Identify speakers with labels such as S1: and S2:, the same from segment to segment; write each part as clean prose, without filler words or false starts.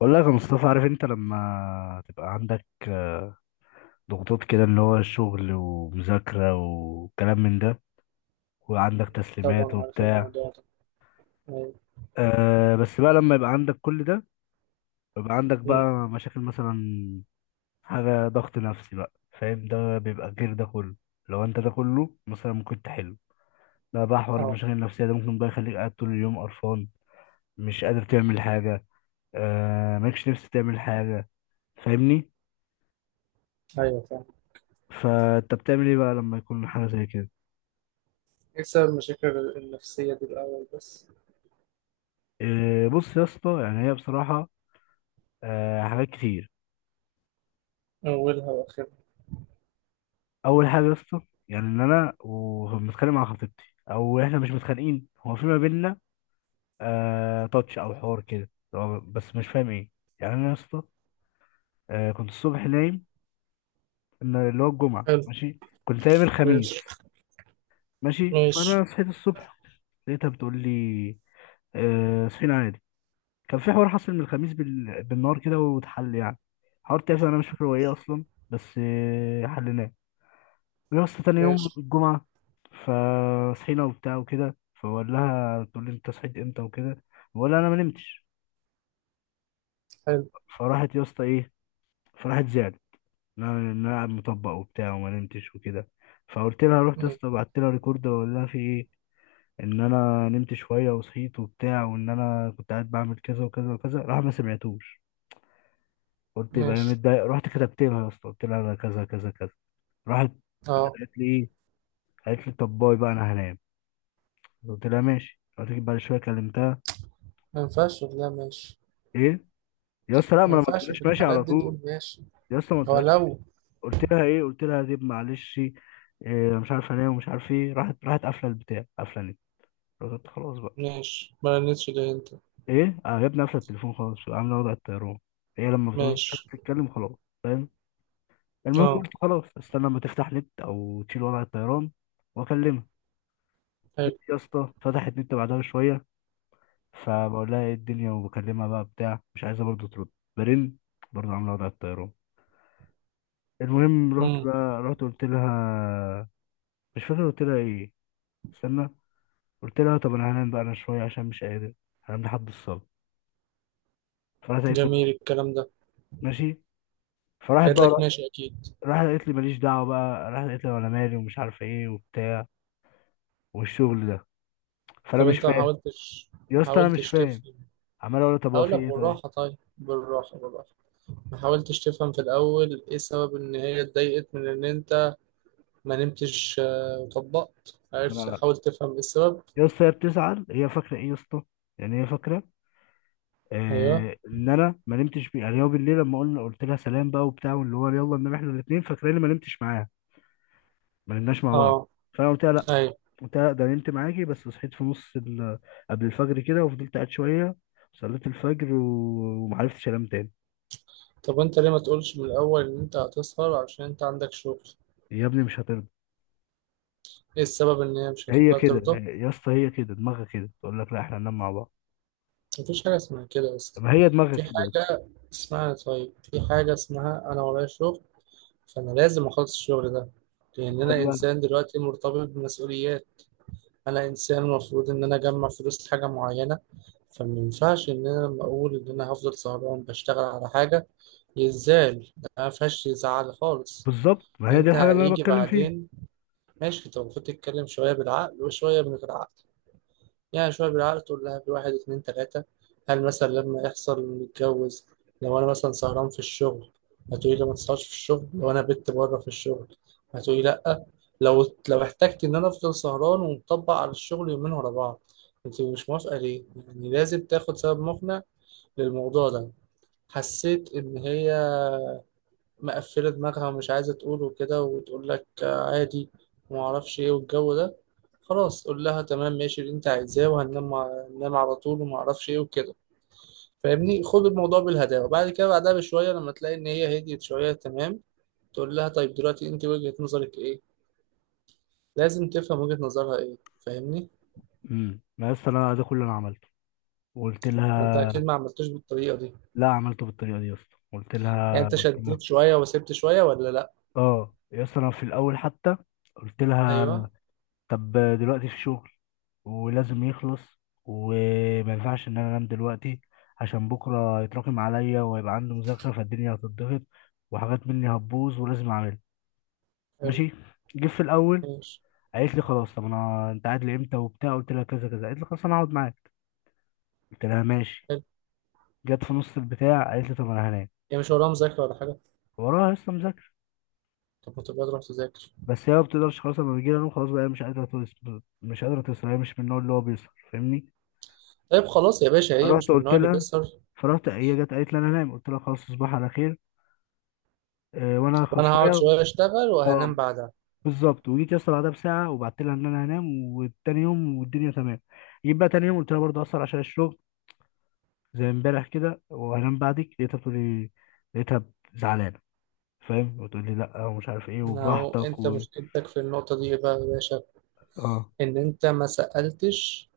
S1: بقول لك يا مصطفى. عارف انت لما تبقى عندك ضغوطات كده، اللي هو الشغل ومذاكرة وكلام من ده، وعندك تسليمات
S2: طبعا عارف
S1: وبتاع.
S2: الموضوع ده. أيوة.
S1: بس بقى لما يبقى عندك كل ده، يبقى عندك
S2: مم.
S1: بقى مشاكل، مثلا حاجة ضغط نفسي بقى. فاهم؟ ده بيبقى غير ده كله. لو انت ده كله مثلا ممكن تحله، ده بقى حوار
S2: اه.
S1: المشاكل النفسية. ده ممكن بقى يخليك قاعد طول اليوم قرفان، مش قادر تعمل حاجة، مالكش نفس تعمل حاجة. فاهمني؟
S2: أيوه فاهم.
S1: فانت بتعمل ايه بقى لما يكون حاجة زي كده؟
S2: إيه سبب المشاكل النفسية دي الأول بس؟
S1: إيه، بص يا اسطى. يعني هي بصراحة حاجات كتير.
S2: أولها وآخرها.
S1: أول حاجة يا اسطى، يعني إن أنا ومتخانق مع خطيبتي، أو إحنا مش متخانقين، هو في ما بينا تاتش أو حوار كده. هو بس مش فاهم إيه. يعني أنا يا اسطى كنت الصبح نايم. إن اللي هو الجمعة
S2: حلو.
S1: ماشي، كنت نايم الخميس
S2: ماشي.
S1: ماشي. فأنا
S2: ماشي.
S1: صحيت الصبح، لقيتها بتقول لي صحينا عادي. كان في حوار حصل من الخميس بالنهار كده، واتحل يعني. حوار تافه، أنا مش فاكر هو إيه أصلا، بس حلناه يا اسطى تاني يوم
S2: ماشي.
S1: الجمعة. فصحينا وبتاع وكده. فبقول لها، تقول لي انت صحيت امتى وكده. بقول لها انا ما نمتش.
S2: حلو.
S1: فراحت يا اسطى ايه، فراحت زعلت، ان انا إن أنا قاعد مطبق وبتاع وما نمتش وكده. فقلت لها، رحت يا
S2: مم.
S1: اسطى بعت لها ريكورد، بقول لها في ايه، ان انا نمت شوية وصحيت وبتاع، وان انا كنت قاعد بعمل كذا وكذا وكذا. راح ما سمعتوش. قلت يبقى هي
S2: ماشي.
S1: متضايقة، رحت كتبت لها يا اسطى، قلت لها انا كذا كذا كذا. راحت راحت
S2: اه.
S1: قالت لي ايه، قالت لي طب باي بقى انا هنام. قلت لها ماشي. قلت لك بعد شوية كلمتها.
S2: ما ينفعش تقول لا ماشي.
S1: ايه يا اسطى، لا
S2: ما
S1: ما انا، ما
S2: ينفعش
S1: قلتلهاش
S2: في
S1: ماشي
S2: الحالات
S1: على
S2: دي
S1: طول.
S2: تقول ماشي.
S1: يا اسطى ما
S2: هو
S1: قلتلهاش ماشي.
S2: لو.
S1: قلت لها ايه، قلت لها دي معلش إيه، مش عارف انام ومش عارف ايه. راحت قافله البتاع، قافله النت. قلت خلاص بقى.
S2: ماشي. ما رنتش ليه أنت؟
S1: ايه اه يا ابني، قافله التليفون خالص، عامله وضع الطيران. هي لما بتعوز مش عارف
S2: ماشي.
S1: تتكلم، خلاص. فاهم؟ المهم،
S2: اه.
S1: قلت خلاص استنى لما تفتح نت او تشيل وضع الطيران واكلمها. جيت
S2: حلو.
S1: يا اسطى فتحت نت بعدها بشويه، فبقول لها ايه الدنيا وبكلمها بقى بتاع، مش عايزه برضه ترد. برن، برضه عامله وضع الطيران. المهم، رحت
S2: مم.
S1: بقى، رحت قلت لها، مش فاكر قلت لها ايه. استنى، قلت لها طب انا هنام بقى انا شويه عشان مش قادر. هنام لحد الصلاه. فراحت قالت
S2: جميل
S1: لي
S2: الكلام ده.
S1: ماشي. فراحت
S2: قالت لك
S1: بقى،
S2: ماشي أكيد.
S1: راحت قالت لي ماليش دعوه بقى. راحت قالت لي وانا مالي ومش عارف ايه وبتاع، والشغل ده. فانا
S2: طب
S1: مش
S2: أنت ما
S1: فاهم.
S2: حاولتش
S1: يا
S2: ما
S1: اسطى انا مش
S2: حاولتش
S1: فاهم،
S2: تفهم؟
S1: عمال اقول لها طب هو
S2: هقول
S1: في
S2: لك
S1: ايه طيب.
S2: بالراحة، طيب بالراحة بالراحة. ما حاولتش تفهم في الأول إيه سبب إن هي اتضايقت من إن أنت ما نمتش وطبقت؟
S1: ما
S2: عرفت،
S1: انا عارف
S2: حاول تفهم إيه السبب.
S1: يا اسطى، هي بتزعل، هي فاكره ايه يا اسطى؟ يعني هي فاكره
S2: أيوه.
S1: ان انا ما نمتش بيه. يعني هو بالليل لما قلنا، قلت لها سلام بقى وبتاع واللي هو يلا ننام احنا الاثنين، فاكراني ما نمتش معاها. ما نمناش مع بعض.
S2: أه.
S1: فانا قلت لها لا،
S2: أيوه.
S1: قلت لها لا ده نمت معاكي، بس صحيت في قبل الفجر كده، وفضلت قاعد شويه. صليت الفجر ومعرفتش انام تاني.
S2: طب أنت ليه ما تقولش من الأول إن أنت هتسهر عشان أنت عندك شغل؟
S1: يا ابني مش هترضى.
S2: إيه السبب إن هي مش
S1: هي
S2: هتخليها
S1: كده
S2: ترضى؟
S1: يا اسطى، هي كده، دماغها كده، تقول لك لا احنا هننام مع بعض.
S2: مفيش حاجة اسمها كده أصلا.
S1: ما هي دماغها
S2: في
S1: كده بس.
S2: حاجة اسمها، طيب، في حاجة اسمها أنا ورايا شغل، فأنا لازم أخلص الشغل ده، لأن
S1: بقول
S2: أنا
S1: لها
S2: إنسان دلوقتي مرتبط بمسؤوليات. انا انسان المفروض ان انا اجمع فلوس لحاجه معينه، فما ينفعش ان انا لما اقول ان انا هفضل سهران بشتغل على حاجه يزعل. ده ما فيهاش يزعل خالص،
S1: بالظبط، ما
S2: لان
S1: هي دي
S2: انت
S1: الحاجه اللي انا
S2: هيجي
S1: بتكلم فيها.
S2: بعدين. ماشي، انت المفروض تتكلم شويه بالعقل وشويه من غير عقل. يعني شوية بالعقل، تقول لها بواحد اتنين تلاتة، هل مثلا لما يحصل نتجوز لو أنا مثلا سهران في الشغل هتقولي لي ما تسهرش في الشغل؟ لو أنا بت بره في الشغل هتقولي لأ؟ لو احتجت إن أنا أفضل سهران ومطبق على الشغل يومين ورا بعض، أنت مش موافقة ليه؟ يعني لازم تاخد سبب مقنع للموضوع ده. حسيت إن هي مقفلة دماغها ومش عايزة تقول وكده، وتقول لك عادي وما اعرفش ايه والجو ده. خلاص قول لها تمام، ماشي اللي انت عايزاه، وهننام ننام على طول وما اعرفش ايه وكده. فاهمني؟ خد الموضوع بالهداوة، بعد كده بعدها بشوية لما تلاقي ان هي هديت شوية تمام، تقول لها طيب دلوقتي انت وجهة نظرك ايه؟ لازم تفهم وجهة نظرها ايه. فاهمني؟
S1: ما يا اسطى انا ده كل اللي انا عملته وقلت
S2: ما انت
S1: لها.
S2: اكيد ما عملتوش بالطريقة دي.
S1: لا عملته بالطريقه دي يا اسطى، قلت
S2: يعني
S1: لها
S2: انت
S1: قلت لها
S2: شديت شوية وسبت شوية ولا لا؟
S1: اه يا اسطى انا في الاول حتى قلت لها،
S2: ايوه.
S1: طب دلوقتي في شغل ولازم يخلص، وما ينفعش ان انا انام دلوقتي، عشان بكره يتراكم عليا ويبقى عندي مذاكره، فالدنيا هتضغط وحاجات مني هتبوظ ولازم اعملها.
S2: حلو.
S1: ماشي. جه في الاول
S2: ماشي.
S1: قالت لي خلاص، طب انا انت قاعد لامتى وبتاع، قلت لها كذا كذا. قالت لي خلاص انا هقعد معاك، قلت لها ماشي.
S2: حلو.
S1: جت في نص البتاع قالت لي طب انا هنام.
S2: يعني مش وراها مذاكرة ولا حاجة؟
S1: وراها لسه مذاكره.
S2: طب ما تبقى تروح تذاكر.
S1: بس هي ما بتقدرش خلاص، لما بيجي لها نوم خلاص بقى، هي مش قادره توصل، مش قادره توصل، هي مش من النوع اللي هو بيسهر. فاهمني؟
S2: طيب خلاص يا باشا، هي
S1: فرحت
S2: مش من
S1: قلت
S2: النوع اللي
S1: لها
S2: بيسهر.
S1: فرحت هي جت قالت لي انا نايم، قلت لها خلاص تصبح على خير وانا هاخد
S2: وانا هقعد
S1: شويه.
S2: شويه اشتغل
S1: اه،
S2: وهنام بعدها.
S1: بالظبط. وجيت يا اسطى بعدها بساعه وبعت لها ان انا هنام، والتاني يوم والدنيا تمام. جيت بقى تاني يوم قلت لها برضه اصلا عشان الشغل، زي امبارح كده، وهنام بعدك. لقيتها بتقول لي، لقيتها زعلانه، فاهم، وتقول لي لا ومش عارف ايه
S2: انا، هو
S1: وبراحتك
S2: انت
S1: و...
S2: مشكلتك في النقطه دي إيه بقى يا باشا؟
S1: اه
S2: ان انت ما سالتش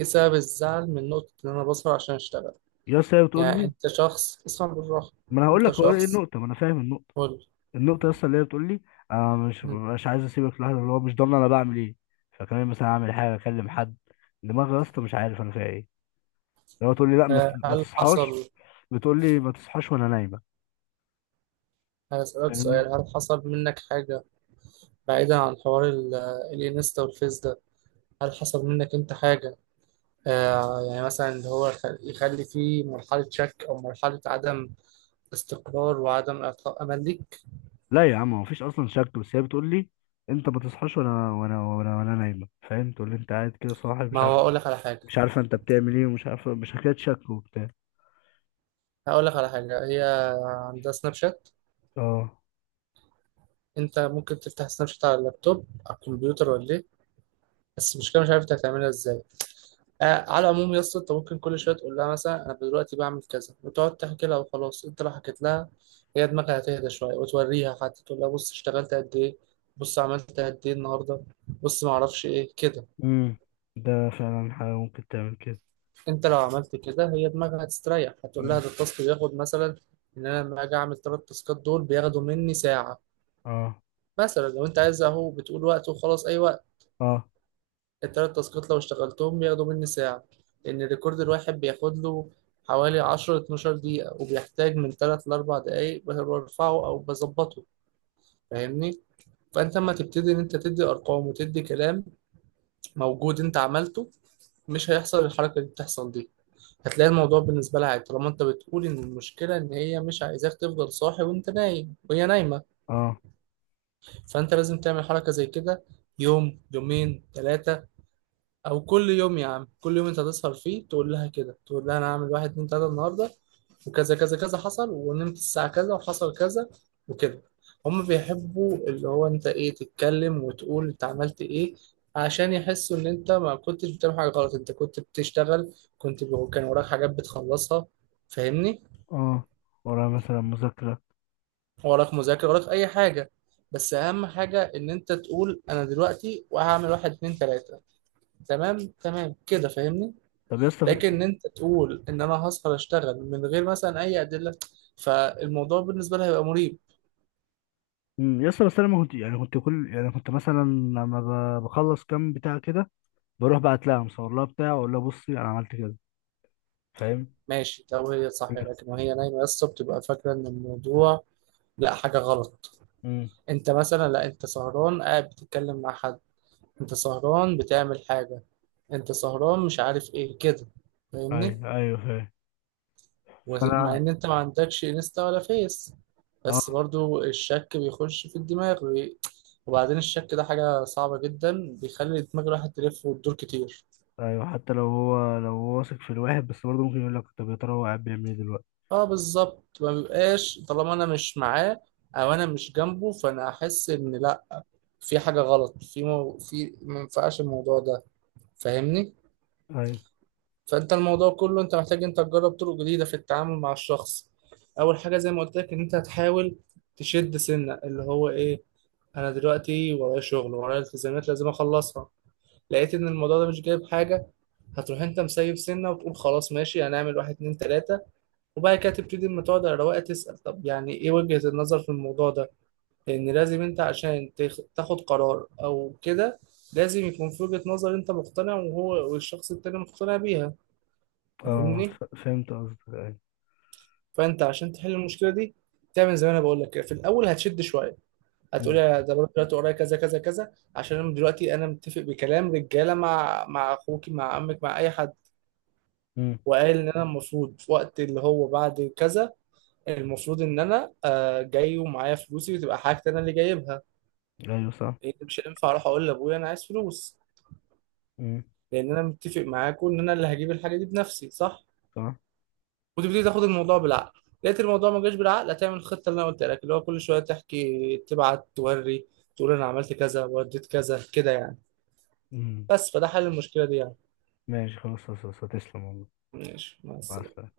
S2: ايه سبب الزعل من نقطه ان انا بسهر عشان اشتغل.
S1: يا اسطى، هي بتقول
S2: يعني
S1: لي.
S2: انت شخص، اسمع بالراحه،
S1: ما انا هقول
S2: انت
S1: لك هو ايه
S2: شخص.
S1: النقطه، ما انا فاهم النقطه.
S2: قول
S1: النقطة أصلا اللي هي بتقول لي، أنا مش
S2: لي،
S1: مش عايز أسيبك لوحدك، اللي هو مش ضامن أنا بعمل إيه. فكمان مثلا أعمل حاجة، أكلم حد. دماغي يا اسطى مش عارف أنا فيها إيه. اللي هو تقول لي لأ، ما
S2: هل
S1: تصحاش.
S2: حصل؟
S1: بتقول لي ما تصحاش وأنا نايمة،
S2: هسألك
S1: فاهمني؟
S2: سؤال، هل حصل منك حاجه بعيدا عن حوار الانستا والفيس ده؟ هل حصل منك انت حاجه يعني مثلا اللي هو يخلي فيه مرحله شك او مرحله عدم استقرار وعدم إعطاء أمل ليك؟
S1: لا يا عم، هو مفيش أصلا شك. بس هي بتقول لي أنت ما تصحاش وأنا وأنا وأنا وأنا نايمة، فاهم؟ تقول لي أنت قاعد كده صاحي،
S2: ما
S1: مش عارف،
S2: هو أقول لك على حاجة،
S1: مش عارفة أنت بتعمل إيه، ومش عارفة، مش حكاية شك وبتاع.
S2: هقول لك على حاجة. هي عندها سناب شات،
S1: أه.
S2: أنت ممكن تفتح سناب شات على اللابتوب على الكمبيوتر ولا إيه؟ بس المشكلة مش عارف أنت هتعملها إزاي. على العموم يا اسطى، أنت ممكن كل شوية تقول لها مثلا أنا دلوقتي بعمل كذا، وتقعد تحكي لها وخلاص. أنت لو حكيت لها، هي دماغها هتهدى شوية. وتوريها حتى، تقول لها بص اشتغلت قد إيه، بص عملت قد إيه النهاردة، بص معرفش إيه كده.
S1: أمم ده فعلا حاجة ممكن تعمل كده.
S2: انت لو عملت كده هي دماغك هتستريح. هتقول لها
S1: أمم
S2: ده التاسك بياخد مثلا، ان انا لما اجي اعمل ثلاث تاسكات دول بياخدوا مني ساعه.
S1: أه،
S2: مثلا لو انت عايز اهو، بتقول وقت وخلاص اي وقت.
S1: أه،
S2: الثلاث تاسكات لو اشتغلتهم بياخدوا مني ساعه، لان الريكورد الواحد بياخد له حوالي 10 12 دقيقه، وبيحتاج من 3 ل 4 دقائق برفعه او بظبطه. فاهمني؟ فانت لما تبتدي ان انت تدي ارقام وتدي كلام موجود انت عملته، مش هيحصل الحركه اللي بتحصل دي. هتلاقي الموضوع بالنسبة لها عادي، طالما انت بتقول ان المشكلة ان هي مش عايزاك تفضل صاحي وانت نايم وهي نايمة.
S1: أه،
S2: فانت لازم تعمل حركة زي كده يوم يومين ثلاثة، او كل يوم يا عم، كل يوم انت هتسهر فيه تقول لها كده، تقول لها انا هعمل واحد اتنين تلاتة النهاردة، وكذا كذا كذا حصل، ونمت الساعة كذا، وحصل كذا وكده. هم بيحبوا اللي هو انت ايه، تتكلم وتقول انت عملت ايه، عشان يحسوا ان انت ما كنتش بتعمل حاجة غلط، انت كنت بتشتغل، كنت كان وراك حاجات بتخلصها. فاهمني؟
S1: اه، ورايا مثلا مذاكرة.
S2: وراك مذاكرة، وراك أي حاجة، بس أهم حاجة إن أنت تقول أنا دلوقتي وهعمل واحد اتنين تلاتة. تمام تمام كده، فاهمني؟
S1: طب يا اسطى
S2: لكن إن أنت تقول إن أنا هسهر أشتغل من غير مثلا أي أدلة، فالموضوع بالنسبة لها هيبقى مريب.
S1: يا اسطى بس انا ما كنت يعني كنت كل يعني كنت مثلا لما بخلص كام بتاع كده، بروح بعت لها، مصور لها بتاع، واقول لها بصي انا عملت كده. فاهم؟
S2: ماشي لو هي صح، لكن وهي نايمة يا اسطى بتبقى فاكرة إن الموضوع لا، حاجة غلط.
S1: امم
S2: أنت مثلا، لا أنت سهران قاعد بتتكلم مع حد، أنت سهران بتعمل حاجة، أنت سهران مش عارف إيه كده. فاهمني؟
S1: ايوه، ايوه، فاهم.
S2: ومع
S1: فانا.
S2: ان انت ما عندكش انستا ولا فيس، بس
S1: اه،
S2: برضو الشك بيخش في الدماغ وبعدين الشك ده حاجة صعبة جدا، بيخلي دماغ الواحد تلف وتدور كتير.
S1: ايوه، حتى لو هو واثق في الواحد، بس برضه ممكن يقول لك طب يا ترى هو قاعد بيعمل ايه دلوقتي؟
S2: اه بالظبط، ما بيبقاش طالما انا مش معاه او انا مش جنبه، فانا احس ان لا، في حاجة غلط في مو في ما ينفعش الموضوع ده. فاهمني؟
S1: ايوه،
S2: فانت الموضوع كله، انت محتاج انت تجرب طرق جديدة في التعامل مع الشخص. اول حاجة زي ما قلت لك، ان انت هتحاول تشد سنة اللي هو ايه، انا دلوقتي ورايا شغل ورايا التزامات لازم اخلصها. لقيت ان الموضوع ده مش جايب حاجه، هتروح انت مسيب سنه وتقول خلاص ماشي، هنعمل واحد اتنين تلاته. وبعد كده تبتدي لما تقعد على رواقه تسال، طب يعني ايه وجهه النظر في الموضوع ده؟ لان لازم انت عشان تاخد قرار او كده، لازم يكون في وجهه نظر انت مقتنع وهو والشخص التاني مقتنع بيها.
S1: اه،
S2: فاهمني؟
S1: فهمت قصدك. ايوه.
S2: فانت عشان تحل المشكله دي، تعمل زي ما انا بقول لك كده، في الاول هتشد شويه، هتقولي
S1: امم
S2: يا ده بروح دلوقتي ورايا كذا كذا كذا عشان انا دلوقتي، انا متفق بكلام رجاله مع اخوكي مع عمك مع اي حد.
S1: امم
S2: وقال ان انا المفروض في وقت اللي هو بعد كذا، المفروض ان انا جاي ومعايا فلوسي وتبقى حاجتي انا اللي جايبها.
S1: ايوه صح.
S2: لان مش هينفع اروح اقول لابويا انا عايز فلوس،
S1: امم
S2: لان انا متفق معاكم ان انا اللي هجيب الحاجه دي بنفسي، صح؟
S1: صح.
S2: وتبتدي تاخد الموضوع بالعقل، لقيت الموضوع ما جاش بالعقل، هتعمل الخطه اللي انا قلت لك، اللي هو كل شويه تحكي تبعت توري، تقول انا عملت كذا وديت كذا كده، يعني.
S1: امم
S2: بس، فده حل المشكله دي يعني.
S1: ماشي، خلاص، خلاص، خلاص، تسلم والله.
S2: ماشي، مع
S1: مع
S2: السلامة.
S1: السلامة.